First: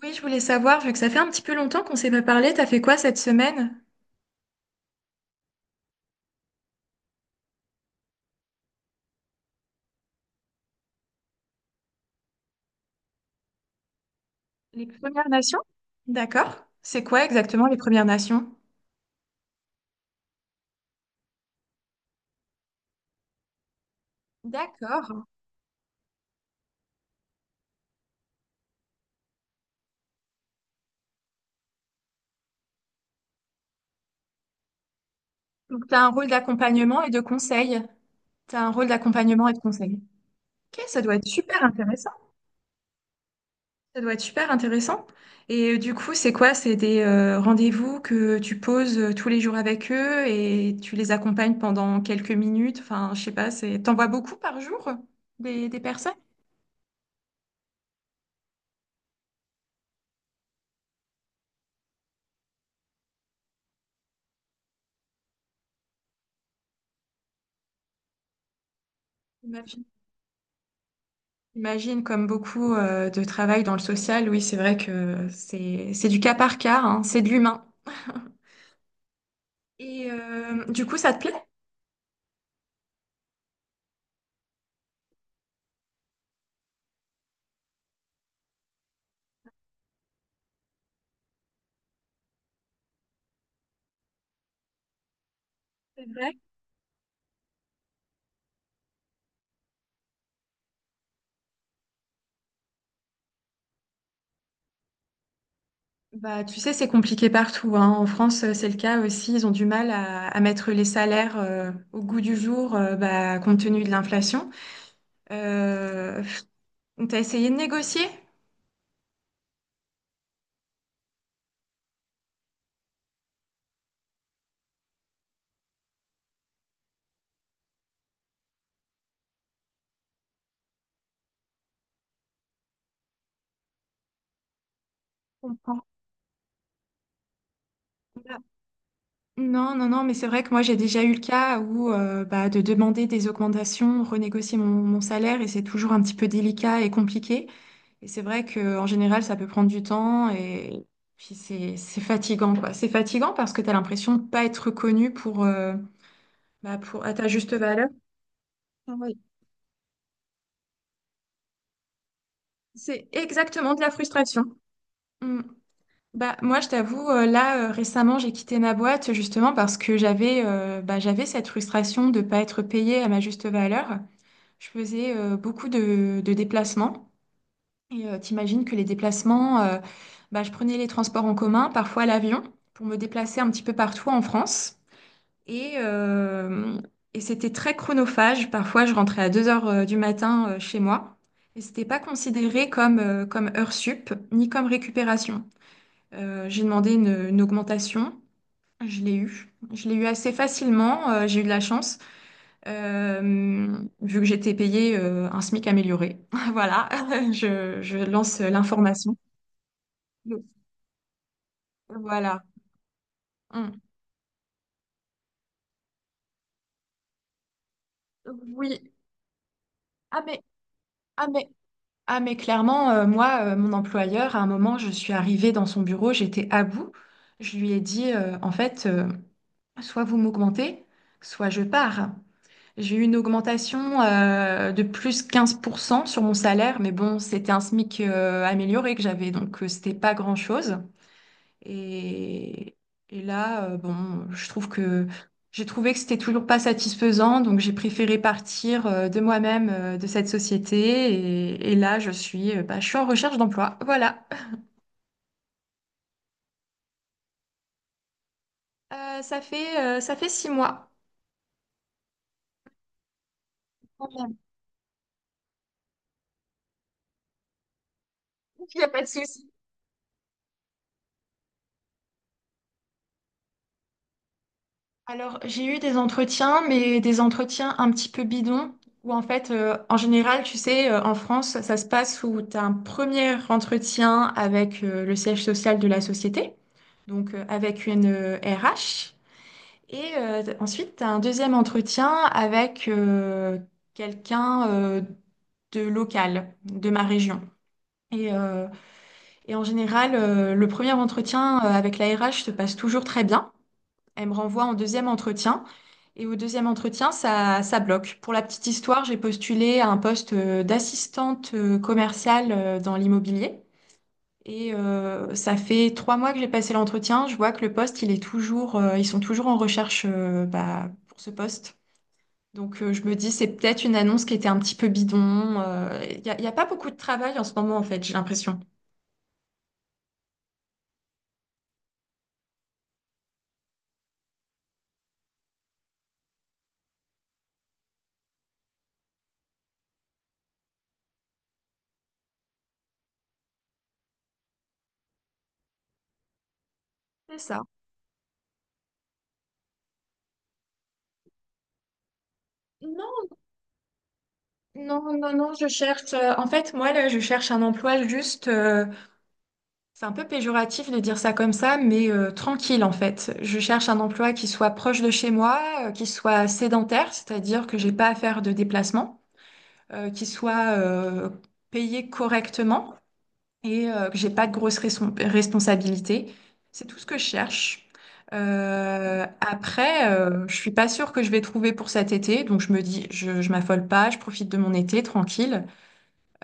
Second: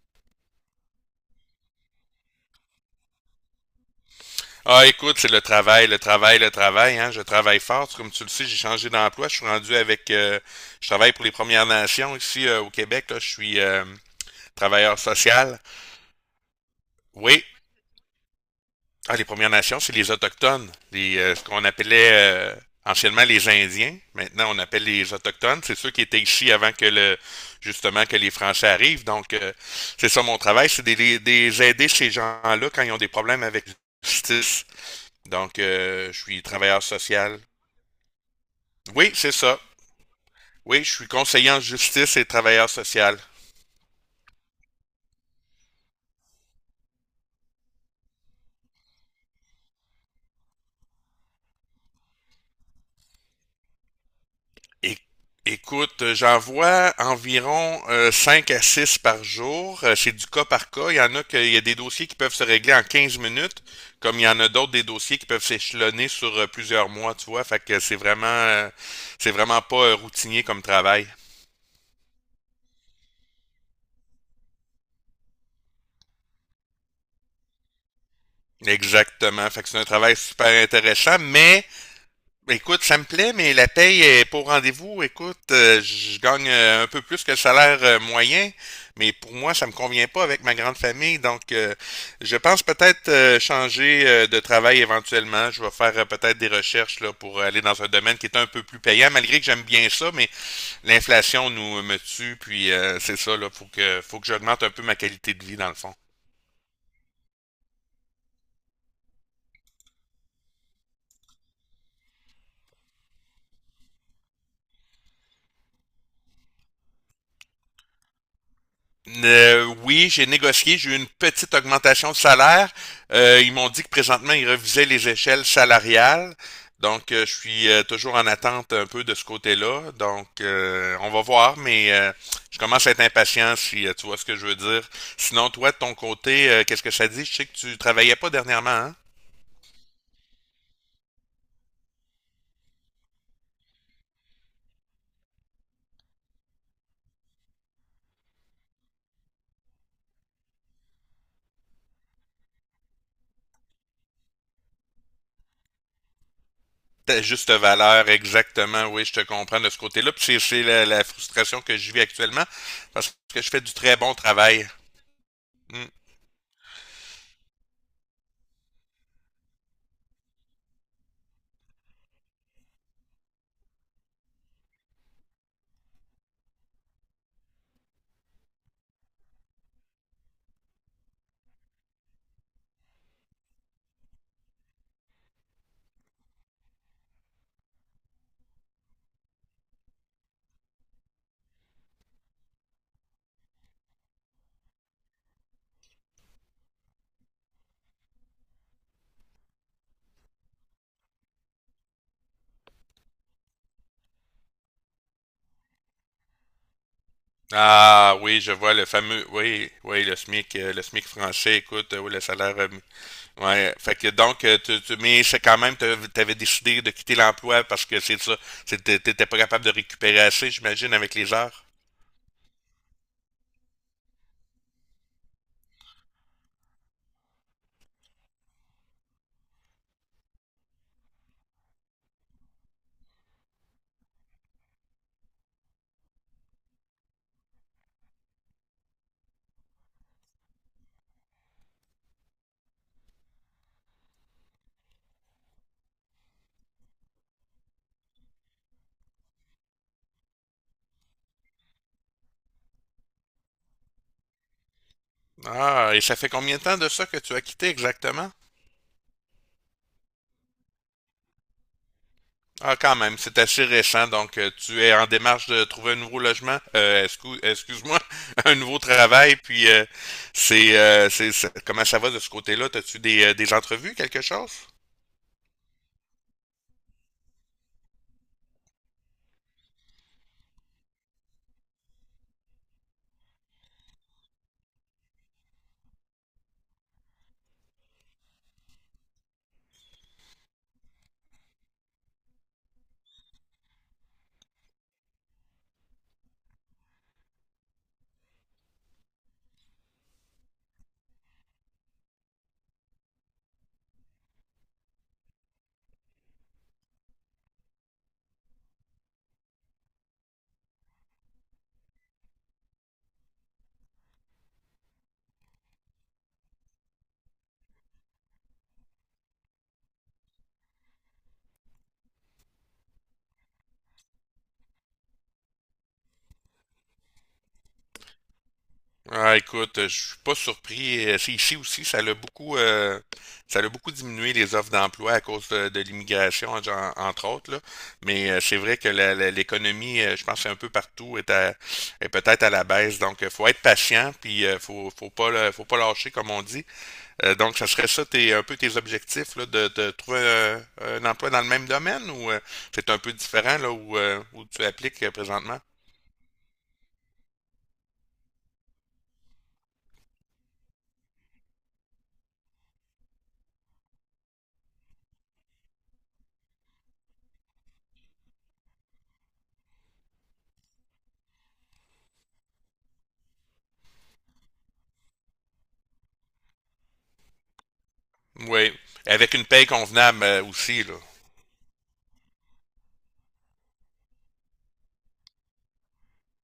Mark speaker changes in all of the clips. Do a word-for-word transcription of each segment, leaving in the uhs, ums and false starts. Speaker 1: Oui, je voulais savoir, vu que ça fait un petit peu longtemps qu'on s'est pas parlé, t'as fait quoi cette semaine?
Speaker 2: Ah, écoute, c'est le travail, le travail, le travail. Hein. Je travaille fort. Tu- Comme tu le sais, j'ai changé d'emploi. Je suis rendu avec... euh, je travaille pour les Premières Nations ici, euh, au Québec. Là. Je suis euh,
Speaker 1: Les
Speaker 2: travailleur
Speaker 1: Premières
Speaker 2: social.
Speaker 1: Nations? D'accord. C'est quoi
Speaker 2: Oui.
Speaker 1: exactement les Premières Nations?
Speaker 2: Ah, les Premières Nations, c'est les Autochtones. Les, euh, ce qu'on appelait euh, anciennement les Indiens. Maintenant, on appelle les
Speaker 1: D'accord.
Speaker 2: Autochtones. C'est ceux qui étaient ici avant que le justement que les Français arrivent. Donc, euh, c'est ça mon travail, c'est des, des aider ces gens-là quand ils ont des problèmes avec la justice. Donc,
Speaker 1: Donc t'as un
Speaker 2: euh, je
Speaker 1: rôle
Speaker 2: suis travailleur
Speaker 1: d'accompagnement et de
Speaker 2: social.
Speaker 1: conseil. T'as un rôle
Speaker 2: Oui, c'est
Speaker 1: d'accompagnement et de
Speaker 2: ça.
Speaker 1: conseil. Ok,
Speaker 2: Oui, je
Speaker 1: ça
Speaker 2: suis
Speaker 1: doit être
Speaker 2: conseiller en
Speaker 1: super intéressant.
Speaker 2: justice et travailleur social.
Speaker 1: Ça doit être super intéressant. Et euh, du coup, c'est quoi? C'est des euh, rendez-vous que tu poses euh, tous les jours avec eux et tu les accompagnes pendant quelques minutes. Enfin, je sais pas, c'est t'envoies beaucoup par jour
Speaker 2: É-
Speaker 1: des, des personnes?
Speaker 2: Écoute, j'en vois environ euh, cinq à six par jour. Euh, C'est du cas par cas. Il y en a que, il y a des dossiers qui peuvent se régler en quinze minutes, comme il y en a d'autres des dossiers qui peuvent s'échelonner sur euh, plusieurs mois, tu vois. Fait que c'est vraiment euh, c'est vraiment pas euh, routinier comme travail.
Speaker 1: J'imagine, comme beaucoup euh, de travail dans le social, oui, c'est vrai que c'est c'est du cas par cas, hein, c'est de l'humain.
Speaker 2: Exactement. Fait que c'est un
Speaker 1: Et
Speaker 2: travail super
Speaker 1: euh, du coup, ça
Speaker 2: intéressant,
Speaker 1: te plaît?
Speaker 2: mais ben, écoute, ça me plaît, mais la paye est pour rendez-vous. Écoute, euh, je gagne euh, un peu plus que le salaire euh, moyen, mais pour moi, ça me convient pas avec ma grande famille. Donc, euh, je pense peut-être euh, changer euh, de travail éventuellement. Je vais faire euh,
Speaker 1: C'est vrai.
Speaker 2: peut-être des recherches là, pour aller dans un domaine qui est un peu plus payant, malgré que j'aime bien ça, mais l'inflation nous me tue. Puis euh, c'est ça, là, faut que faut que j'augmente un peu ma qualité de vie dans le fond.
Speaker 1: Bah, tu sais, c'est compliqué partout, hein. En France, euh, c'est le cas aussi. Ils ont du mal à, à mettre les salaires euh, au goût du jour, euh, bah, compte tenu de l'inflation. Euh, on t'a essayé de négocier?
Speaker 2: Euh, oui, j'ai négocié, j'ai eu une petite augmentation de salaire. Euh, ils m'ont dit que présentement, ils revisaient les échelles salariales. Donc, euh, je suis euh, toujours en attente un peu de ce côté-là. Donc, euh, on va voir, mais euh, je commence à être impatient, si euh, tu vois ce que je veux dire.
Speaker 1: Je
Speaker 2: Sinon, toi, de
Speaker 1: comprends.
Speaker 2: ton côté, euh, qu'est-ce que ça dit? Je sais que tu travaillais pas
Speaker 1: Bah,
Speaker 2: dernièrement, hein?
Speaker 1: non, non, non, mais c'est vrai que moi j'ai déjà eu le cas où euh, bah, de demander des augmentations, renégocier mon, mon salaire et c'est toujours un petit peu délicat et compliqué. Et c'est vrai qu'en général, ça peut prendre du temps et puis c'est c'est fatigant, quoi. C'est fatigant parce que tu as l'impression de ne pas être reconnu pour, euh, bah, pour, à
Speaker 2: Ta
Speaker 1: ta
Speaker 2: juste
Speaker 1: juste valeur.
Speaker 2: valeur, exactement,
Speaker 1: Ah
Speaker 2: oui, je
Speaker 1: oui.
Speaker 2: te comprends de ce côté-là. Puis c'est c'est la, la frustration que je vis actuellement
Speaker 1: C'est
Speaker 2: parce que je fais du
Speaker 1: exactement de la
Speaker 2: très bon
Speaker 1: frustration.
Speaker 2: travail.
Speaker 1: Mm.
Speaker 2: Hmm.
Speaker 1: Bah, moi, je t'avoue, euh, là, euh, récemment, j'ai quitté ma boîte justement parce que j'avais euh, bah, j'avais cette frustration de ne pas être payée à ma juste valeur. Je faisais euh, beaucoup de, de déplacements. Et euh, t'imagines que les déplacements, euh, bah, je prenais les transports en commun, parfois l'avion, pour me déplacer un petit peu partout en France. Et, euh, et c'était très chronophage. Parfois, je rentrais à deux heures euh, du matin euh, chez moi. Et c'était pas considéré comme, euh, comme heure sup, ni comme récupération. Euh, j'ai demandé une, une augmentation. Je l'ai eu. Je l'ai eu assez facilement. Euh, j'ai eu de la chance, euh, vu que j'étais payée euh, un SMIC amélioré. Voilà, je, je
Speaker 2: Ah
Speaker 1: lance
Speaker 2: oui,
Speaker 1: euh,
Speaker 2: je vois le
Speaker 1: l'information.
Speaker 2: fameux, oui, oui, le
Speaker 1: Mm.
Speaker 2: SMIC, euh, le SMIC français, écoute, euh, oui, le
Speaker 1: Voilà.
Speaker 2: salaire, euh, ouais,
Speaker 1: Mm.
Speaker 2: fait que donc, euh, tu, tu- mais c'est quand même, t'av- t'avais décidé de quitter l'emploi parce que c'est ça,
Speaker 1: Oui.
Speaker 2: c'était- t'étais pas capable de récupérer
Speaker 1: Ah mais,
Speaker 2: assez, j'imagine, avec
Speaker 1: ah
Speaker 2: les
Speaker 1: mais,
Speaker 2: heures.
Speaker 1: ah mais clairement, euh, moi, euh, mon employeur, à un moment, je suis arrivée dans son bureau, j'étais à bout. Je lui ai dit, euh, en fait, euh, soit vous m'augmentez, soit je pars. J'ai eu une augmentation euh, de plus quinze pour cent sur mon salaire, mais bon, c'était un SMIC euh, amélioré que j'avais, donc euh, c'était pas grand-chose. Et, et là, euh, bon, je trouve que j'ai trouvé que c'était toujours pas satisfaisant, donc j'ai préféré partir euh, de moi-même euh, de cette société. Et, et là, je suis, euh, bah, je suis en recherche d'emploi. Voilà.
Speaker 2: Ah, et ça fait combien de temps de ça que tu as quitté exactement?
Speaker 1: Euh, ça fait, euh, ça fait six mois.
Speaker 2: Ah, quand même, c'est assez récent,
Speaker 1: Il
Speaker 2: donc euh, tu es en démarche de trouver un nouveau logement, euh, excuse, excuse-moi, un nouveau
Speaker 1: n'y a pas de
Speaker 2: travail,
Speaker 1: souci.
Speaker 2: puis euh, c'est, euh, c'est, c'est- comment ça va de ce côté-là? T'as-tu des, euh, des entrevues, quelque chose?
Speaker 1: Alors, j'ai eu des entretiens, mais des entretiens un petit peu bidons, où en fait, euh, en général, tu sais, euh, en France, ça se passe où tu as un premier entretien avec euh, le siège social de la société. Donc euh, avec une euh, R H. Et euh, ensuite, tu as un deuxième entretien avec euh, quelqu'un euh, de local, de ma région. Et, euh, et en général, euh, le premier entretien euh, avec la R H se passe toujours très bien. Elle me renvoie en deuxième entretien. Et au deuxième entretien, ça, ça bloque. Pour la petite histoire, j'ai postulé à un poste euh, d'assistante euh, commerciale euh, dans l'immobilier. Et euh, ça fait trois mois que j'ai passé l'entretien. Je vois que le poste, il est toujours, euh, ils sont toujours en recherche euh, bah, pour ce poste. Donc euh, je me dis, c'est peut-être une annonce qui était un petit peu bidon. Euh, Il n'y a, il y a pas beaucoup de travail en ce moment, en fait, j'ai l'impression.
Speaker 2: Ah, écoute, euh, je suis pas surpris. Euh, C'est ici aussi, ça l'a beaucoup, euh, ça l'a beaucoup diminué les offres d'emploi à cause de, de l'immigration, en- entre autres, là. Mais euh, c'est vrai que la- la- l'économie, euh, je pense, que c'est un peu partout est, à- est peut-être à la baisse. Donc, euh, faut être patient, puis euh, faut, faut pas, le- faut pas lâcher, comme on dit. Euh,
Speaker 1: C'est
Speaker 2: donc,
Speaker 1: ça.
Speaker 2: ça serait ça, tes, un peu tes objectifs, là, de, de trouver euh, un, emploi dans le même domaine, ou euh, c'est un peu
Speaker 1: Non,
Speaker 2: différent là où, euh, où tu appliques euh,
Speaker 1: non, non, non,
Speaker 2: présentement?
Speaker 1: je cherche. Euh, en fait, moi, là, je cherche un emploi juste. Euh, c'est un peu péjoratif de dire ça comme ça, mais euh, tranquille, en fait. Je cherche un emploi qui soit proche de chez moi, euh, qui soit sédentaire, c'est-à-dire que j'ai pas à faire de déplacement. Euh, qui soit euh, payé correctement et euh, que j'ai pas de grosses raison- responsabilités. C'est tout ce que je cherche.
Speaker 2: Oui,
Speaker 1: Euh,
Speaker 2: avec une paye
Speaker 1: après,
Speaker 2: convenable euh,
Speaker 1: euh, je suis
Speaker 2: aussi,
Speaker 1: pas
Speaker 2: là.
Speaker 1: sûre que je vais trouver pour cet été, donc je me dis, je, je m'affole pas, je profite de mon été tranquille.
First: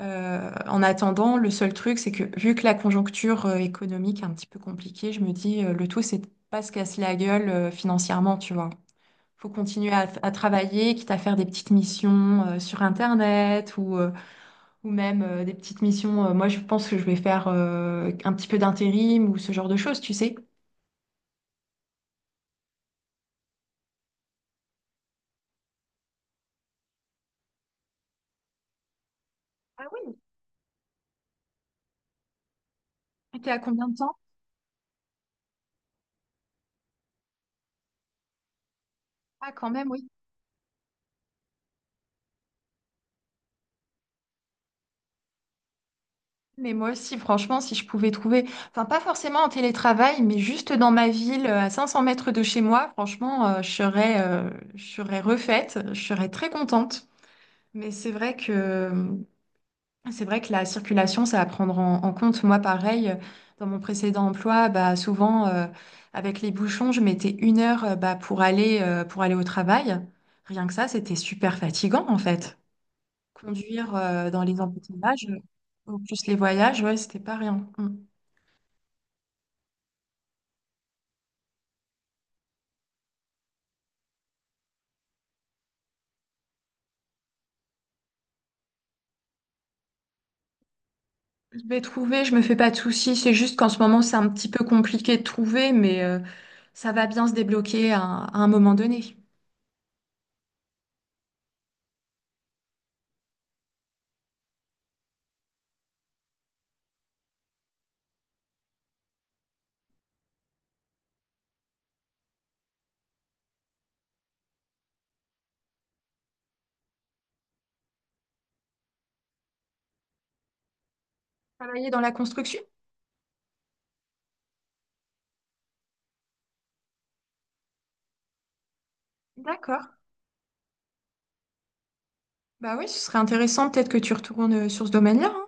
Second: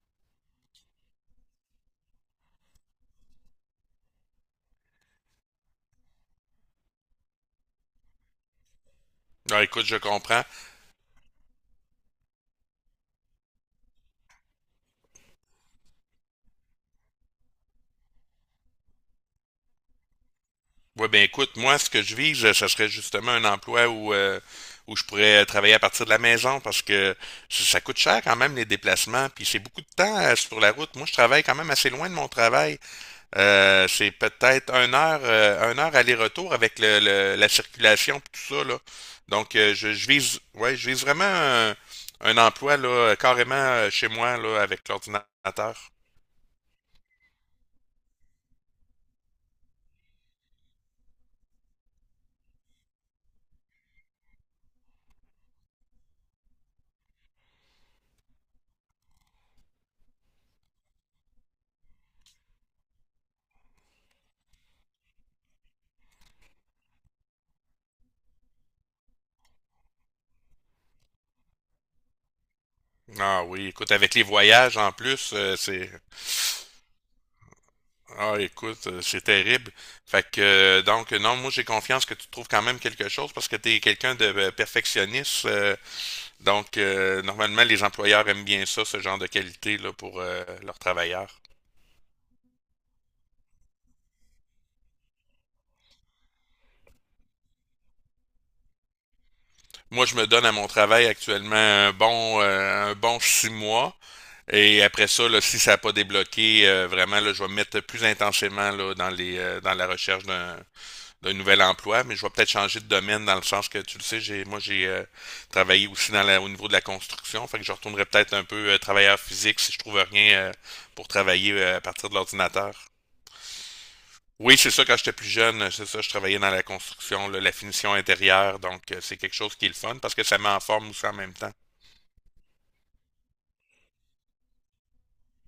Speaker 1: Euh, en attendant, le seul truc, c'est que vu que la conjoncture euh, économique est un petit peu compliquée, je me dis, euh, le tout, c'est de pas se casser la gueule euh, financièrement, tu vois. Faut
Speaker 2: Ah, écoute,
Speaker 1: continuer
Speaker 2: je
Speaker 1: à, à
Speaker 2: comprends.
Speaker 1: travailler, quitte à faire des petites missions euh, sur Internet ou euh, ou même euh, des petites missions. Euh, moi, je pense que je vais faire euh, un petit peu d'intérim ou ce genre de choses, tu sais.
Speaker 2: Ouais, ben écoute, moi, ce que je vise, euh, ça serait justement un emploi où, euh, où je pourrais euh, travailler à partir de la maison parce que ça ça coûte cher quand même les déplacements, puis c'est beaucoup
Speaker 1: Ah
Speaker 2: de
Speaker 1: oui,
Speaker 2: temps euh, sur la route. Moi, je travaille quand même assez loin de mon travail.
Speaker 1: et t'es à
Speaker 2: Euh,
Speaker 1: combien de
Speaker 2: c'est
Speaker 1: temps?
Speaker 2: peut-être une heure, euh, une heure aller-retour avec le, le- la circulation puis tout ça, là.
Speaker 1: Ah
Speaker 2: Donc,
Speaker 1: quand
Speaker 2: euh,
Speaker 1: même,
Speaker 2: je,
Speaker 1: oui.
Speaker 2: je vise, ouais, je vise vraiment un, un emploi là, carrément euh, chez moi là, avec l'ordinateur.
Speaker 1: Mais moi aussi, franchement, si je pouvais trouver, enfin pas forcément en télétravail, mais juste dans ma ville, euh, à cinq cents mètres de chez moi, franchement, euh, je serais, euh, je serais refaite, je serais très contente. Mais c'est vrai que C'est vrai que la circulation, c'est à prendre en, en compte. Moi, pareil, euh, dans mon précédent emploi, bah, souvent, euh, avec les bouchons, je mettais une heure, euh, bah, pour aller, euh, pour aller au travail. Rien que ça, c'était super fatigant, en fait.
Speaker 2: Ah oui, écoute,
Speaker 1: Conduire,
Speaker 2: avec les
Speaker 1: euh, dans les
Speaker 2: voyages en
Speaker 1: embouteillages,
Speaker 2: plus,
Speaker 1: euh,
Speaker 2: euh, c'est...
Speaker 1: en plus les voyages, ouais, c'était pas rien. Mm.
Speaker 2: Ah, écoute, euh, c'est terrible. Fait que, euh, donc, non, moi, j'ai confiance que tu trouves quand même quelque chose parce que tu es quelqu'un de euh, perfectionniste. Euh, donc, euh, normalement, les employeurs aiment bien ça, ce genre de qualité là, pour euh, leurs travailleurs.
Speaker 1: Je vais trouver, je me fais pas de soucis. C'est juste qu'en ce moment, c'est un petit peu compliqué de trouver, mais euh, ça va bien se débloquer à un à un moment donné.
Speaker 2: Moi, je me donne à mon travail actuellement un bon, euh, un bon six mois. Et après ça, là, si ça n'a pas débloqué, euh, vraiment, là, je vais me mettre plus intensément là, dans les, euh, dans la recherche d'un d'un nouvel emploi, mais je vais peut-être changer de domaine dans le sens que tu le sais, j'ai moi j'ai euh, travaillé aussi dans la, au niveau de la construction, fait que je retournerai peut-être un peu euh, travailleur physique si je trouve rien euh, pour travailler euh, à
Speaker 1: Travailler dans
Speaker 2: partir
Speaker 1: la
Speaker 2: de
Speaker 1: construction?
Speaker 2: l'ordinateur. Oui, c'est ça, quand j'étais plus jeune, c'est ça, je travaillais dans la construction, là, la finition intérieure, donc euh, c'est quelque chose qui est le
Speaker 1: D'accord.
Speaker 2: fun parce que ça met en forme aussi en même temps.
Speaker 1: Bah oui, ce serait intéressant peut-être que tu retournes euh, sur ce domaine-là. Hein.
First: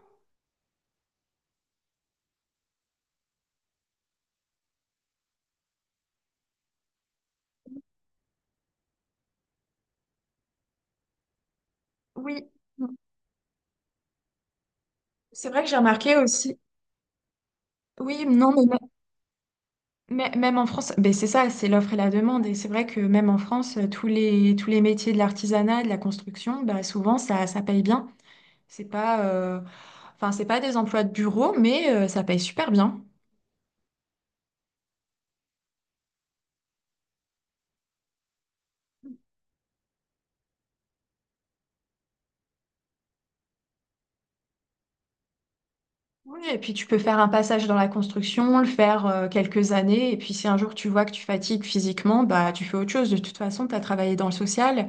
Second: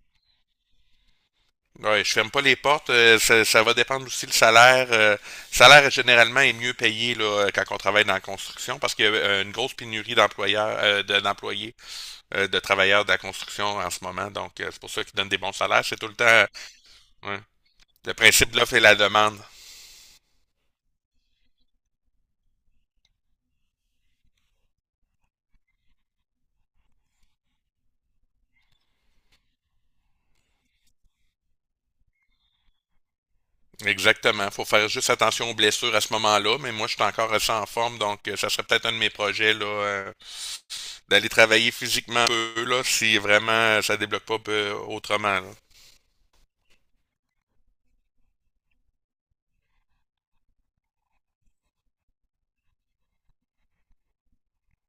Speaker 2: Ouais, je ferme pas les portes. Euh, ça, ça, va dépendre aussi le salaire. Euh, le salaire généralement est mieux payé là, euh, quand on travaille dans la construction parce qu'il y a euh, une grosse pénurie d'employeurs, euh, de- d'employés euh,
Speaker 1: Oui,
Speaker 2: de
Speaker 1: mm,
Speaker 2: travailleurs de la construction en ce moment. Donc, euh, c'est pour ça qu'ils donnent des
Speaker 1: c'est
Speaker 2: bons
Speaker 1: vrai que j'ai
Speaker 2: salaires. C'est tout le
Speaker 1: remarqué
Speaker 2: temps euh,
Speaker 1: aussi.
Speaker 2: ouais, le
Speaker 1: Oui,
Speaker 2: principe
Speaker 1: non,
Speaker 2: de l'offre
Speaker 1: mais,
Speaker 2: et la demande.
Speaker 1: mê- mê- même en France, ben c'est ça, c'est l'offre et la demande. Et c'est vrai que même en France, euh, tous les, tous les métiers de l'artisanat, de la construction, bah, souvent ça, ça paye bien. C'est pas, euh, enfin, c'est pas des emplois de bureau, mais euh, ça paye super bien.
Speaker 2: Exactement. Faut faire juste attention aux blessures à ce moment-là. Mais moi, je suis encore assez en forme. Donc, euh, ça serait peut-être un de mes projets là, euh, d'aller travailler physiquement un peu là, si vraiment euh, ça débloque pas euh, autrement, là.
Speaker 1: Oui, et puis tu peux faire un passage dans la construction, le faire euh, quelques années, et puis si un jour tu vois que tu fatigues physiquement, bah tu fais autre chose. De toute façon, tu as travaillé dans le social.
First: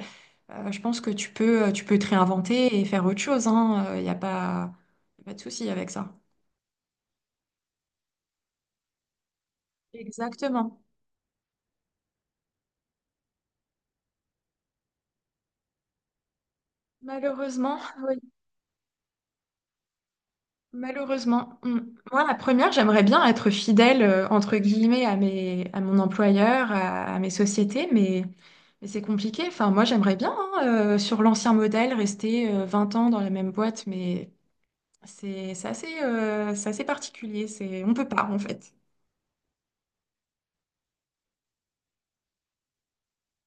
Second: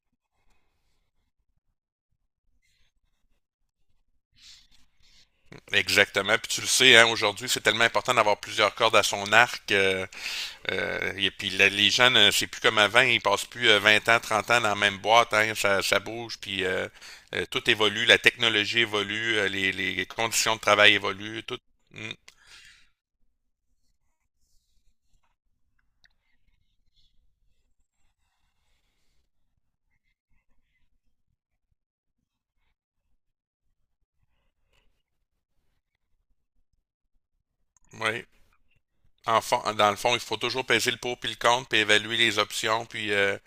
Speaker 1: Euh, je pense que tu peux, euh, tu peux te réinventer et faire autre chose, hein. Il n'y a pas, Y a pas de souci avec ça.
Speaker 2: Exactement. Puis tu le sais, hein, aujourd'hui, c'est tellement important d'avoir plusieurs cordes à son arc. Euh,
Speaker 1: Exactement.
Speaker 2: Euh, et puis là, les gens, c'est plus comme avant, ils passent plus euh, vingt ans, trente ans dans la même boîte, hein, ça, ça bouge, puis euh, euh, tout
Speaker 1: Malheureusement,
Speaker 2: évolue, la
Speaker 1: oui,
Speaker 2: technologie évolue, euh, les, les conditions de travail évoluent, tout.
Speaker 1: malheureusement. Mm.
Speaker 2: Mm,
Speaker 1: Moi, la première, j'aimerais bien être fidèle, euh, entre guillemets, à mes, à mon employeur, à, à mes sociétés, mais, mais c'est compliqué. Enfin, moi, j'aimerais bien, hein, euh, sur l'ancien modèle, rester euh, vingt ans dans la même boîte, mais c'est c'est assez, euh, c'est assez particulier. C'est, on peut pas,
Speaker 2: oui.
Speaker 1: en fait.
Speaker 2: En fond- dans le fond, il faut toujours peser le pour puis le contre, puis évaluer les options, puis euh,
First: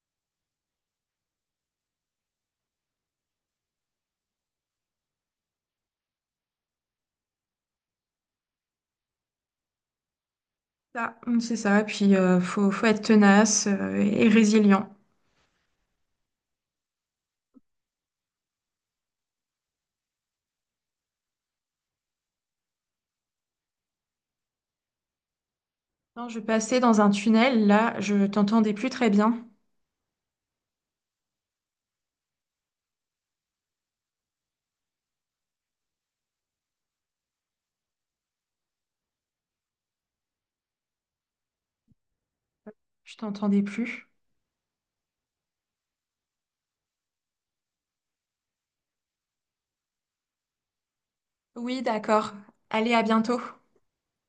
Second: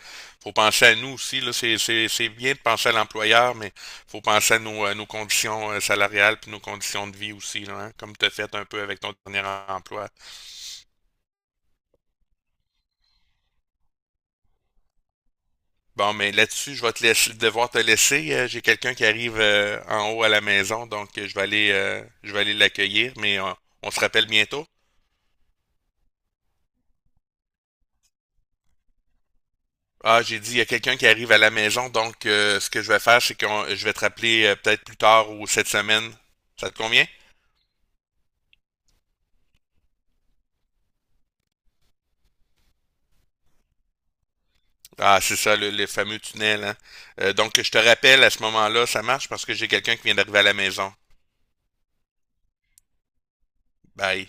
Speaker 2: faut penser à nous aussi, là, c'est, c'est, c'est bien de penser à l'employeur, mais faut penser à nos, euh, nos conditions euh, salariales puis nos conditions de vie aussi, là, hein, comme tu as fait un peu avec ton dernier emploi.
Speaker 1: Ça, mmh, c'est ça. Puis euh, faut, faut être tenace euh, et résilient.
Speaker 2: Bon, mais là-dessus, je vais te laisser, devoir te laisser. Euh, J'ai quelqu'un qui arrive euh, en haut à la maison, donc euh, je vais aller, euh, je vais aller l'accueillir, mais euh, on se rappelle bientôt.
Speaker 1: Non, je passais dans un tunnel, là, je t'entendais plus très bien.
Speaker 2: Ah, j'ai dit, il y a quelqu'un qui arrive à la maison, donc euh, ce que je vais faire, c'est que je vais te rappeler euh, peut-être plus tard ou cette semaine. Ça te convient?
Speaker 1: Je t'entendais plus.
Speaker 2: Ah, c'est ça, le, le fameux tunnel, hein. Euh, donc, je te rappelle à ce moment-là, ça marche parce que j'ai quelqu'un qui vient d'arriver à la maison.
Speaker 1: Oui, d'accord. Allez, à bientôt.
Speaker 2: Bye.